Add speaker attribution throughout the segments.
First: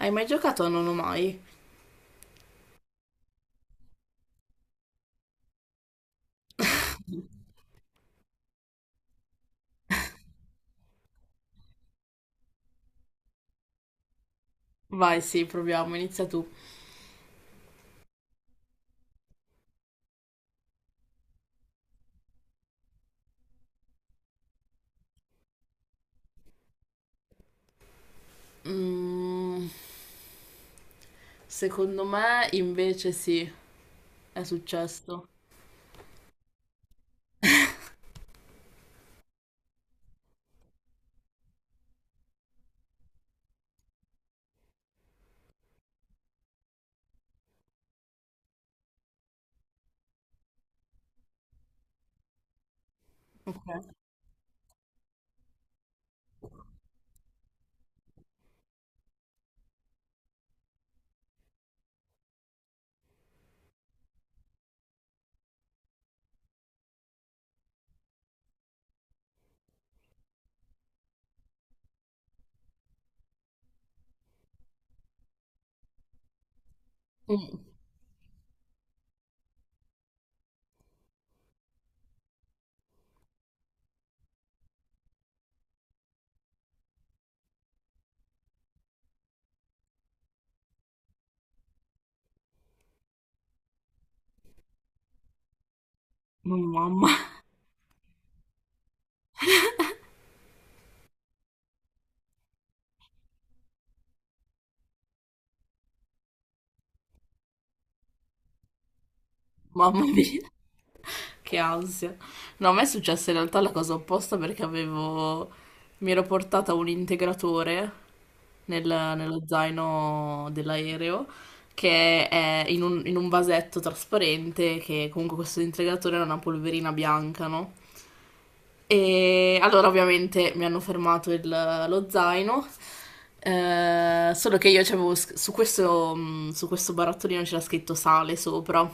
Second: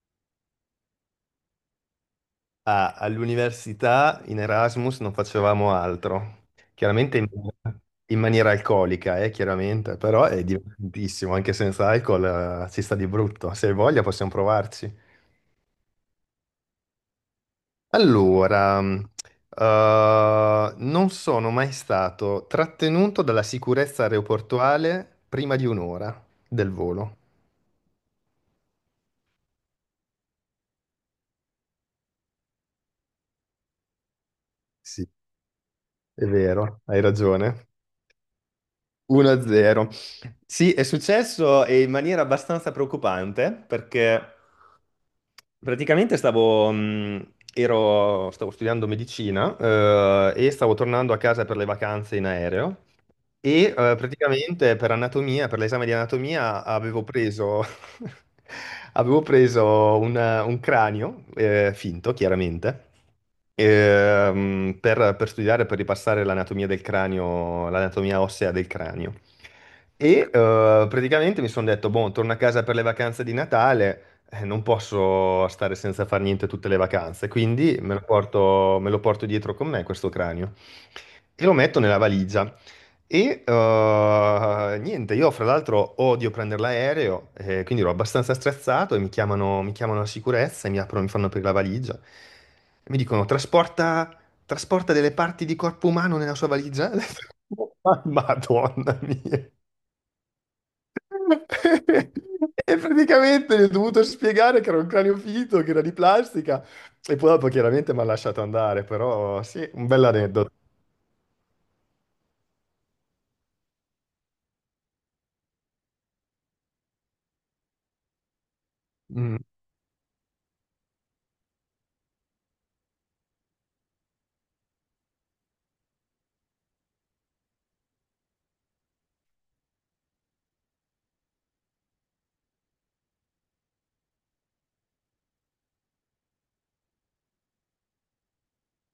Speaker 1: Hai mai giocato a Non ho mai?
Speaker 2: Ah, all'università in Erasmus non facevamo altro, chiaramente in, in maniera alcolica, chiaramente, però è divertentissimo, anche senza alcol, si sta di brutto. Se hai voglia possiamo provarci.
Speaker 1: Vai, sì, proviamo, inizia tu.
Speaker 2: Allora, non sono mai stato trattenuto dalla sicurezza aeroportuale prima di 1 ora del volo.
Speaker 1: Mm, secondo me invece sì, è
Speaker 2: Sì,
Speaker 1: successo.
Speaker 2: è vero, hai ragione. 1-0. Sì, è successo in maniera abbastanza preoccupante perché stavo studiando medicina, e stavo tornando a casa per le vacanze in aereo
Speaker 1: Ok.
Speaker 2: praticamente per anatomia, per l'esame di anatomia, avevo preso, avevo preso un cranio, finto chiaramente, per studiare, per ripassare l'anatomia del cranio, l'anatomia ossea del cranio. Praticamente mi sono detto, boh, torno a casa per le vacanze di Natale, non posso stare senza fare niente tutte le vacanze,
Speaker 1: Mm,
Speaker 2: quindi me lo porto dietro con me questo cranio e lo metto nella valigia. Niente, io fra l'altro odio prendere l'aereo, quindi ero abbastanza stressato e mi chiamano la sicurezza e mi fanno aprire la valigia. E mi dicono, trasporta delle parti di corpo umano nella sua valigia. Ho
Speaker 1: mamma,
Speaker 2: detto, Madonna mia." E praticamente gli ho dovuto spiegare che era un cranio finto, che era di plastica. E poi dopo chiaramente mi ha lasciato andare, però sì, un
Speaker 1: mamma mia,
Speaker 2: bell'aneddoto.
Speaker 1: che ansia. No, a me è successa in realtà la cosa opposta perché avevo... mi ero portata un integratore
Speaker 2: Mm,
Speaker 1: nello zaino dell'aereo che è in un vasetto trasparente che comunque questo integratore era una polverina bianca, no? E allora ovviamente mi hanno fermato lo zaino, solo che io c'avevo su questo barattolino c'era scritto sale sopra,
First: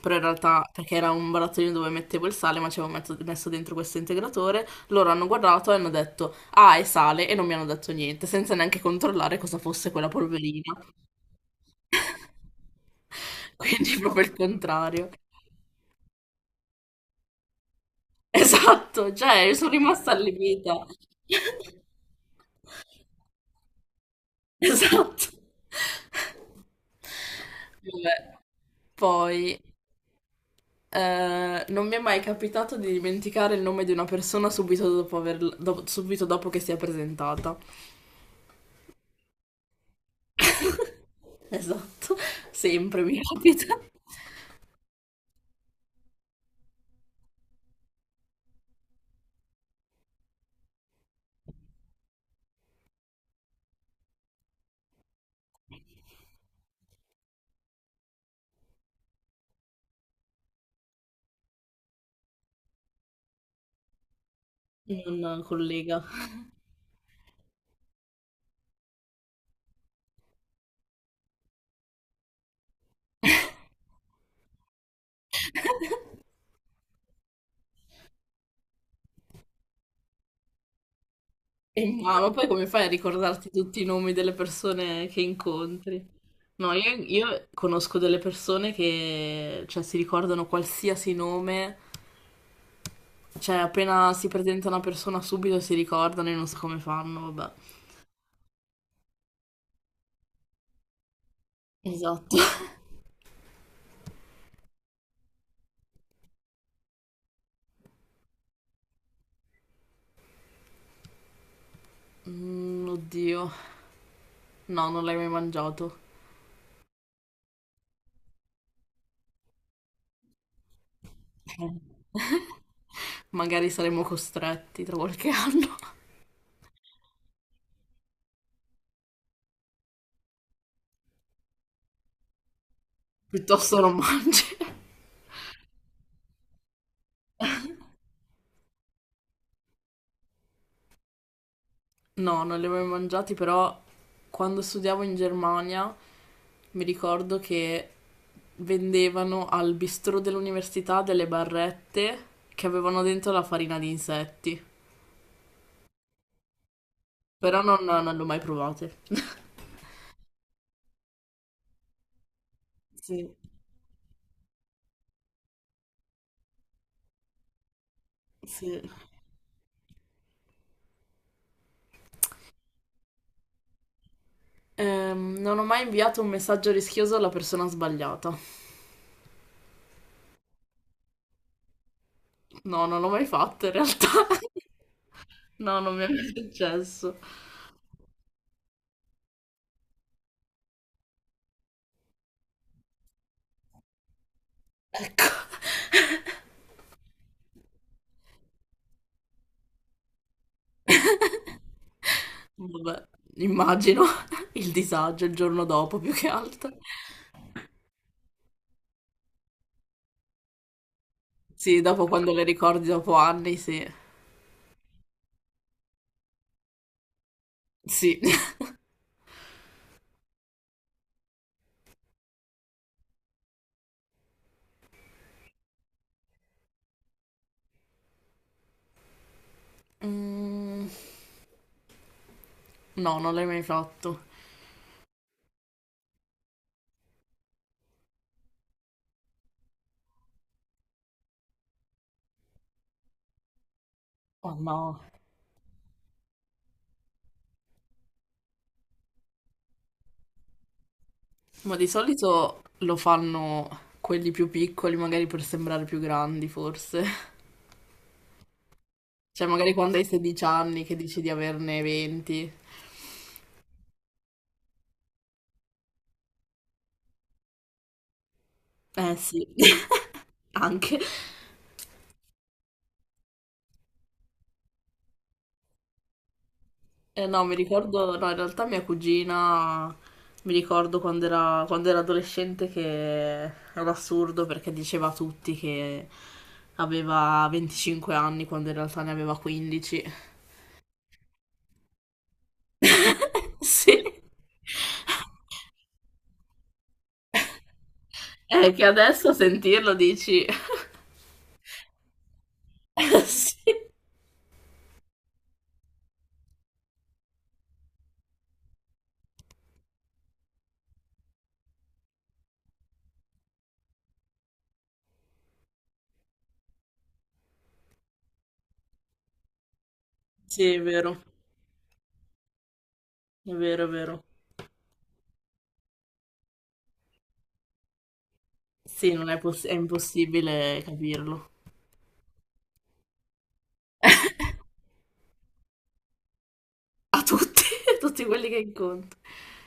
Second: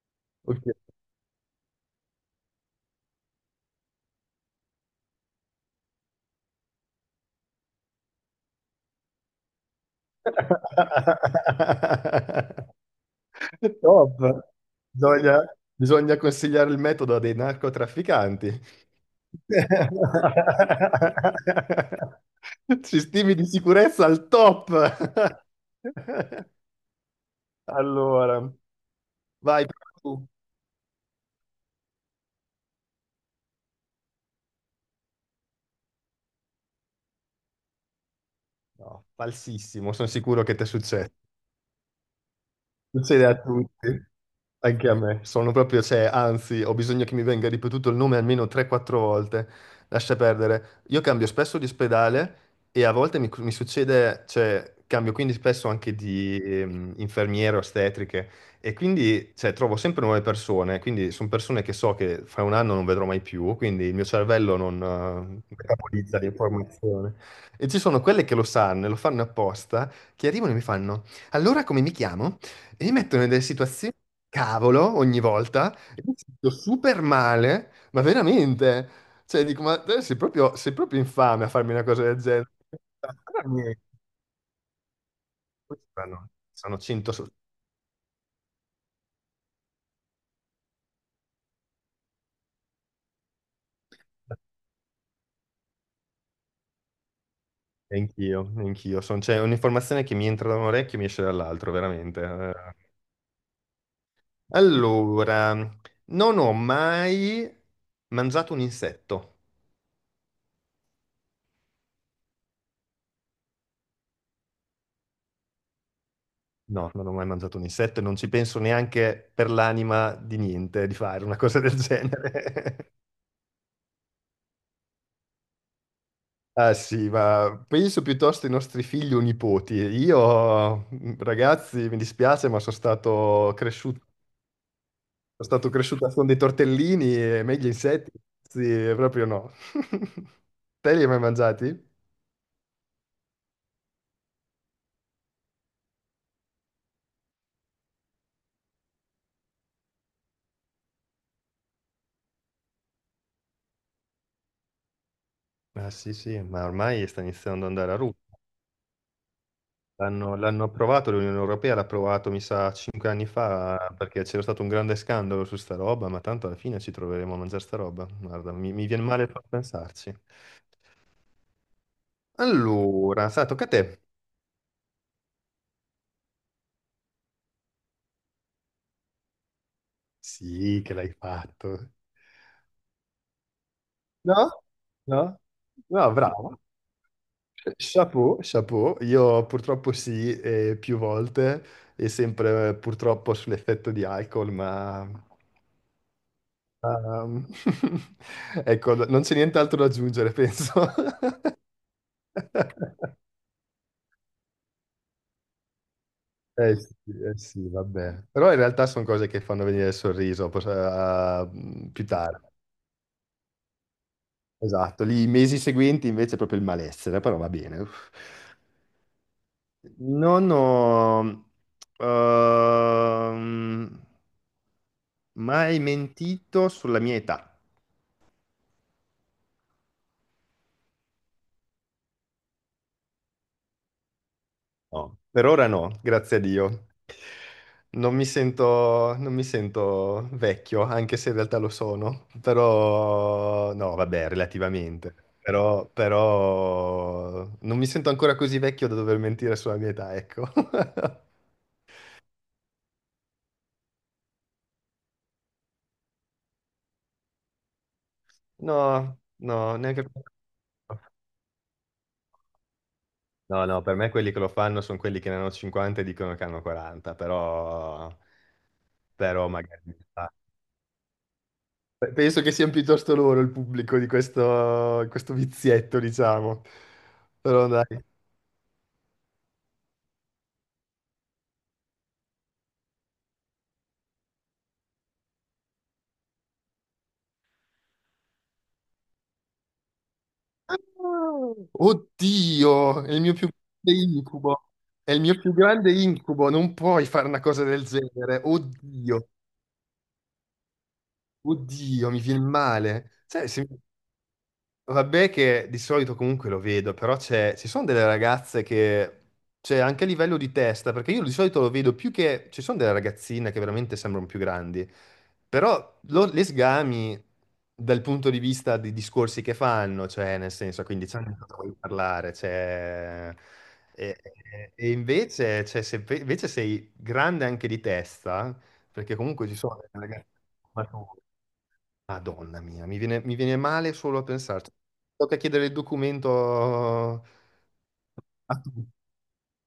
Speaker 1: però in realtà
Speaker 2: ok.
Speaker 1: perché era un barattolino dove mettevo il sale ma ci avevo messo dentro questo integratore, loro hanno guardato e hanno detto ah è sale e non mi hanno detto niente senza neanche controllare cosa fosse quella polverina, quindi proprio il
Speaker 2: Top.
Speaker 1: contrario.
Speaker 2: Bisogna, bisogna consigliare il metodo a dei narcotrafficanti.
Speaker 1: Esatto, cioè sono rimasta allibita.
Speaker 2: Sistemi di sicurezza al
Speaker 1: Esatto.
Speaker 2: top.
Speaker 1: Vabbè.
Speaker 2: Allora,
Speaker 1: Poi,
Speaker 2: vai tu.
Speaker 1: non mi è mai capitato di dimenticare il nome di una persona subito dopo che si è presentata.
Speaker 2: No, falsissimo, sono sicuro che ti è successo.
Speaker 1: Esatto, sempre mi
Speaker 2: Succede a
Speaker 1: capita.
Speaker 2: tutti. Anche a me, sono proprio, cioè, anzi, ho bisogno che mi venga ripetuto il nome almeno 3-4 volte. Lascia perdere. Io cambio spesso di ospedale e a volte mi succede, cioè, cambio quindi spesso anche di infermiere, ostetriche e quindi, cioè, trovo sempre nuove persone. Quindi sono persone che so che fra 1 anno non vedrò mai più, quindi il mio cervello non
Speaker 1: Non
Speaker 2: eh,
Speaker 1: collega.
Speaker 2: metabolizza l'informazione. E ci sono quelle che lo sanno e lo fanno apposta, che arrivano e mi fanno: Allora come mi chiamo? E mi mettono in delle situazioni cavolo ogni volta. E mi sento super male, ma veramente. Cioè, dico, ma te sei proprio infame a farmi
Speaker 1: E
Speaker 2: una
Speaker 1: no,
Speaker 2: cosa del
Speaker 1: ma poi
Speaker 2: genere.
Speaker 1: come fai a
Speaker 2: Allora,
Speaker 1: ricordarti
Speaker 2: niente.
Speaker 1: tutti i nomi delle persone che incontri? No,
Speaker 2: Sono
Speaker 1: io,
Speaker 2: 100
Speaker 1: io conosco delle persone che, cioè, si ricordano qualsiasi nome, cioè, appena si presenta una persona subito si ricordano e non so come fanno, vabbè.
Speaker 2: e anch'io. C'è un'informazione che mi entra da un orecchio e mi esce dall'altro, veramente.
Speaker 1: Esatto.
Speaker 2: Allora, non ho mai mangiato un insetto.
Speaker 1: Mm, oddio. No, non l'hai mai mangiato.
Speaker 2: No, non ho mai mangiato un insetto e non ci penso neanche per l'anima di niente di fare una cosa
Speaker 1: Eh.
Speaker 2: del genere.
Speaker 1: Magari saremo costretti tra qualche anno.
Speaker 2: Ah sì, ma penso piuttosto ai nostri figli o nipoti. Io, ragazzi, mi dispiace, ma
Speaker 1: Piuttosto non mangi.
Speaker 2: sono stato cresciuto con dei tortellini e meglio insetti, sì, proprio no. Te li hai mai mangiati?
Speaker 1: No, non li ho mai mangiati, però quando studiavo in Germania mi ricordo che vendevano al bistrò dell'università delle barrette che avevano dentro la farina di insetti,
Speaker 2: Ah sì, sì, ma ormai sta
Speaker 1: però
Speaker 2: iniziando ad andare a
Speaker 1: non
Speaker 2: ruba.
Speaker 1: le ho mai provate.
Speaker 2: L'hanno approvato, l'Unione Europea l'ha approvato, mi sa, cinque anni
Speaker 1: Sì,
Speaker 2: fa, perché c'era stato un grande scandalo su sta roba, ma tanto alla fine ci troveremo a mangiare sta roba. Guarda,
Speaker 1: sì.
Speaker 2: mi viene male solo a pensarci. Allora, sa, tocca a te.
Speaker 1: Non ho mai inviato un messaggio rischioso alla persona sbagliata.
Speaker 2: Sì, che l'hai fatto.
Speaker 1: No, non l'ho mai fatto in realtà.
Speaker 2: No? No?
Speaker 1: No, non mi è
Speaker 2: No,
Speaker 1: mai
Speaker 2: bravo.
Speaker 1: successo.
Speaker 2: Chapeau, chapeau. Io purtroppo sì, più volte, e sempre purtroppo sull'effetto di alcol, ma...
Speaker 1: Ecco.
Speaker 2: ehm, ecco, no, non c'è nient'altro da aggiungere, penso.
Speaker 1: Vabbè, immagino il disagio il giorno dopo più che altro.
Speaker 2: Eh sì, eh sì, vabbè. Però in realtà sono cose che fanno venire il sorriso,
Speaker 1: Sì,
Speaker 2: più
Speaker 1: dopo quando
Speaker 2: tardi.
Speaker 1: le ricordi dopo anni, sì.
Speaker 2: Esatto, lì i mesi seguenti invece è proprio il malessere, però va bene. Uff.
Speaker 1: Sì.
Speaker 2: Non ho ehm, mai mentito sulla mia età.
Speaker 1: Mm, no, non l'hai mai fatto.
Speaker 2: No. Per ora no, grazie a Dio. Non mi sento vecchio, anche se in realtà lo sono, però no, vabbè,
Speaker 1: Oh no.
Speaker 2: relativamente. Però non mi sento ancora così vecchio da dover mentire sulla mia età, ecco.
Speaker 1: Ma di solito lo fanno quelli più piccoli, magari per sembrare più grandi, forse.
Speaker 2: No,
Speaker 1: Cioè, magari
Speaker 2: no,
Speaker 1: quando hai
Speaker 2: neanche.
Speaker 1: 16 anni che dici di averne 20.
Speaker 2: No, no, per me quelli che lo fanno sono quelli che ne hanno 50 e dicono che hanno 40, però,
Speaker 1: Eh sì,
Speaker 2: però magari... ah,
Speaker 1: anche.
Speaker 2: penso che siano piuttosto loro il pubblico di questo vizietto, diciamo.
Speaker 1: No, mi
Speaker 2: Però dai.
Speaker 1: ricordo, no, in realtà mia cugina, mi ricordo quando era adolescente che era assurdo perché diceva a tutti che aveva 25 anni quando in realtà ne aveva 15.
Speaker 2: Oddio, è il mio più grande
Speaker 1: Sì.
Speaker 2: incubo. È il mio più grande incubo, non puoi fare una cosa del genere.
Speaker 1: È che adesso
Speaker 2: Oddio,
Speaker 1: a sentirlo dici...
Speaker 2: oddio, mi viene male. Sai, se-
Speaker 1: Sì,
Speaker 2: Vabbè che di solito comunque lo vedo, però c'è, ci sono delle ragazze che, cioè anche a livello di testa, perché io di solito lo vedo più che, ci sono delle ragazzine che veramente sembrano più grandi, però le sgami dal punto di vista dei discorsi che fanno, cioè nel
Speaker 1: sì, è
Speaker 2: senso, quindi c'è
Speaker 1: vero,
Speaker 2: anche cosa vuoi parlare, cioè,
Speaker 1: è vero.
Speaker 2: e invece, cioè, se invece sei grande anche di testa,
Speaker 1: Sì,
Speaker 2: perché
Speaker 1: non è,
Speaker 2: comunque ci
Speaker 1: poss- è
Speaker 2: sono delle ragazze...
Speaker 1: impossibile
Speaker 2: mature,
Speaker 1: capirlo.
Speaker 2: Madonna mia, mi viene male solo a pensarci. Tocca chiedere il documento
Speaker 1: A tutti, a tutti quelli che
Speaker 2: a tutti.
Speaker 1: incontro.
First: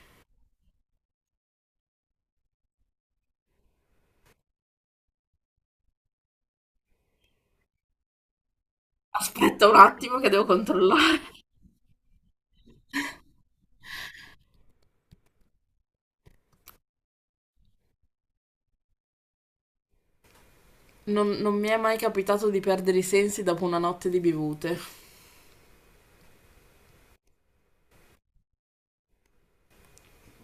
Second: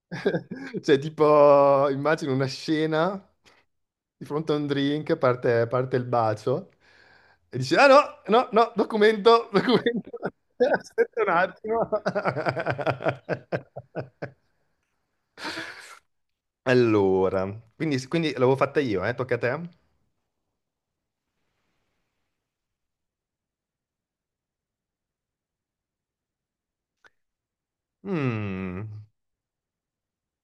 Speaker 2: Cioè, tipo, immagino una scena di fronte a un drink, parte il bacio e dici, ah no, no, no, documento,
Speaker 1: Aspetta un
Speaker 2: documento.
Speaker 1: attimo che devo controllare.
Speaker 2: Aspetta un attimo. Allora, quindi l'avevo fatta io, eh? Tocca a te?
Speaker 1: Non mi è mai capitato di perdere i sensi dopo una notte di bevute.
Speaker 2: Mm,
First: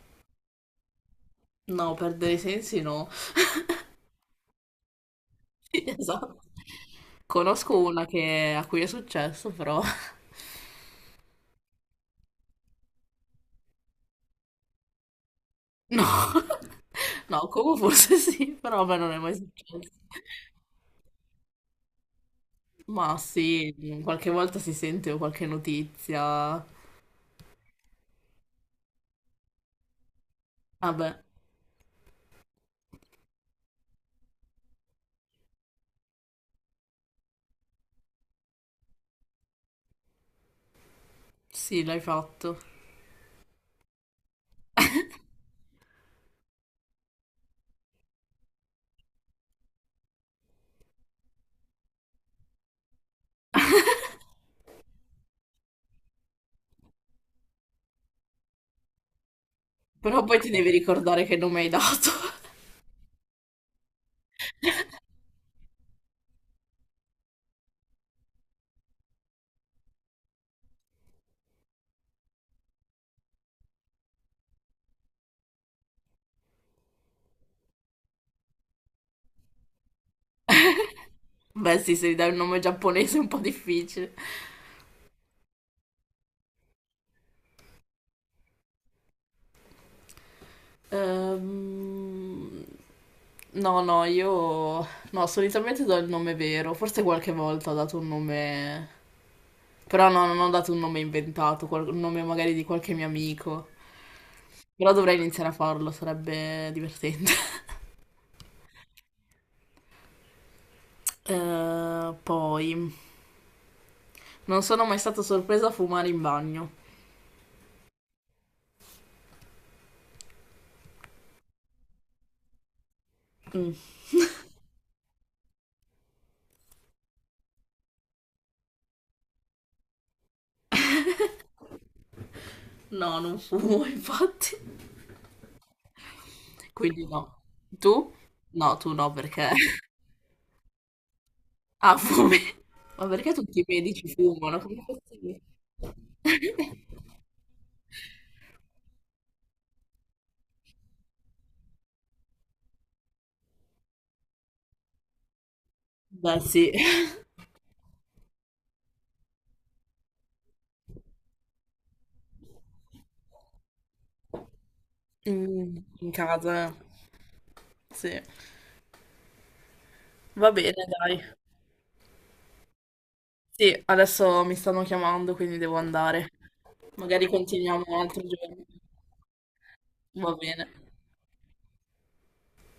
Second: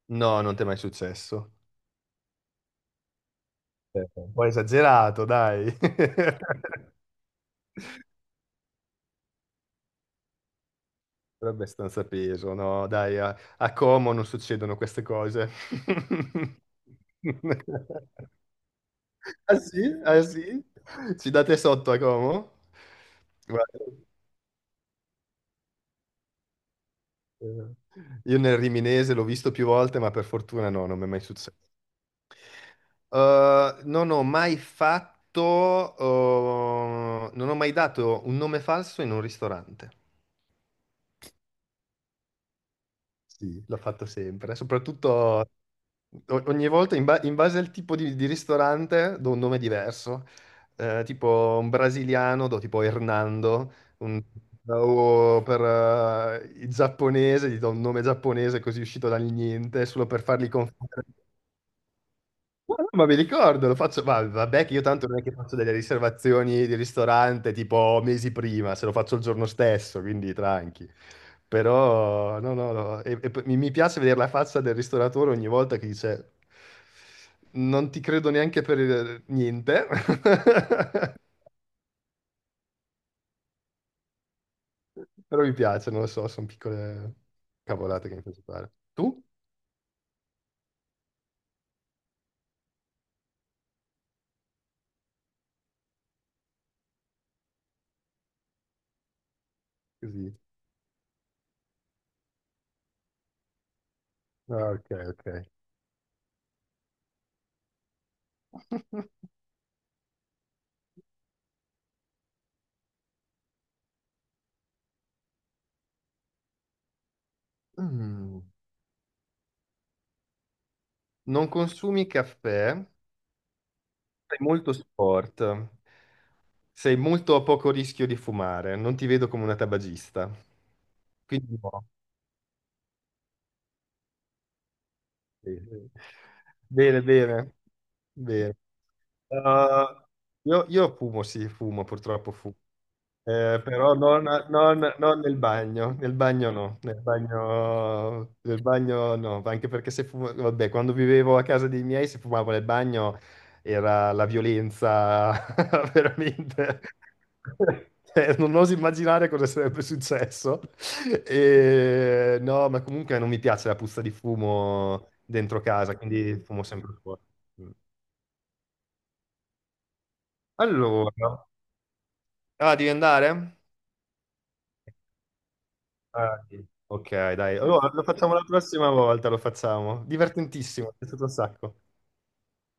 Speaker 2: no, non ti è mai successo.
Speaker 1: No, perdere i sensi no.
Speaker 2: Un po' esagerato, dai.
Speaker 1: Sì,
Speaker 2: Però
Speaker 1: esatto. Conosco una a cui è successo, però...
Speaker 2: è abbastanza peso, no? Dai, a Como non succedono queste cose.
Speaker 1: No, no, come forse sì, però a me non è mai
Speaker 2: Ah sì?
Speaker 1: successo.
Speaker 2: Ah sì? Ci date sotto a Como?
Speaker 1: Ma
Speaker 2: Guarda,
Speaker 1: sì, qualche volta si sente qualche notizia.
Speaker 2: eh, io nel Riminese l'ho visto più volte, ma per fortuna no, non mi è mai
Speaker 1: Vabbè,
Speaker 2: successo. Non ho mai fatto, non ho mai dato un nome falso in un ristorante.
Speaker 1: sì, l'hai fatto.
Speaker 2: Sì, l'ho fatto sempre, soprattutto ogni volta in base al tipo di ristorante do un nome diverso. Tipo un brasiliano do tipo Hernando, un- o per il giapponese gli do un nome giapponese così uscito dal niente, solo per
Speaker 1: Però poi
Speaker 2: farli
Speaker 1: ti devi
Speaker 2: confondere.
Speaker 1: ricordare che nome hai dato.
Speaker 2: No, no, ma mi ricordo, lo faccio, ma vabbè che io tanto non è che faccio delle riservazioni di ristorante tipo mesi prima, se lo faccio il giorno stesso, quindi tranqui. Però, no, no, no, e poi mi piace vedere la faccia del ristoratore ogni volta che dice, non ti credo neanche per il- niente,
Speaker 1: Beh, sì, se gli dai un nome giapponese è un po' difficile.
Speaker 2: però mi piace, non lo so, sono piccole cavolate che mi piace fare. Tu?
Speaker 1: Ehm, No, no, io... No, solitamente do il nome vero. Forse qualche volta ho dato un nome... Però no,
Speaker 2: Così.
Speaker 1: non ho dato un nome inventato, un nome magari di qualche mio amico.
Speaker 2: Ah, ok,
Speaker 1: Però dovrei
Speaker 2: ok.
Speaker 1: iniziare a farlo, sarebbe divertente. Poi... Non sono mai stata sorpresa a fumare in bagno.
Speaker 2: Mm. Non consumi caffè?
Speaker 1: Mm,
Speaker 2: Sei molto sport, sei molto a poco rischio di fumare, non ti vedo come una tabagista. Quindi no.
Speaker 1: No, non fumo, infatti.
Speaker 2: Sì, sì. Bene,
Speaker 1: Quindi no.
Speaker 2: bene,
Speaker 1: Tu?
Speaker 2: bene.
Speaker 1: No, tu no, perché...
Speaker 2: Uh, io fumo, sì, fumo,
Speaker 1: Ha
Speaker 2: purtroppo
Speaker 1: fame.
Speaker 2: fumo.
Speaker 1: Ma perché tutti i
Speaker 2: Però
Speaker 1: medici fumano? Come è
Speaker 2: non nel
Speaker 1: possibile?
Speaker 2: bagno, nel bagno no, nel bagno no, anche perché se fuma- vabbè, quando vivevo a casa dei miei se fumavo nel bagno era la violenza
Speaker 1: Beh, sì.
Speaker 2: veramente. Non oso immaginare cosa sarebbe successo. E, no, ma comunque non mi piace la puzza di fumo dentro
Speaker 1: Mm,
Speaker 2: casa,
Speaker 1: in
Speaker 2: quindi
Speaker 1: casa,
Speaker 2: fumo
Speaker 1: eh.
Speaker 2: sempre fuori. Mm.
Speaker 1: Sì. Va bene, dai.
Speaker 2: Allora, ah, devi andare?
Speaker 1: Sì, adesso mi stanno chiamando, quindi devo andare.
Speaker 2: Ah, sì. Ok,
Speaker 1: Magari
Speaker 2: dai.
Speaker 1: continuiamo
Speaker 2: Allora,
Speaker 1: un
Speaker 2: lo
Speaker 1: altro
Speaker 2: facciamo la
Speaker 1: giorno.
Speaker 2: prossima volta, lo facciamo.
Speaker 1: Va bene.
Speaker 2: Divertentissimo, è stato un sacco.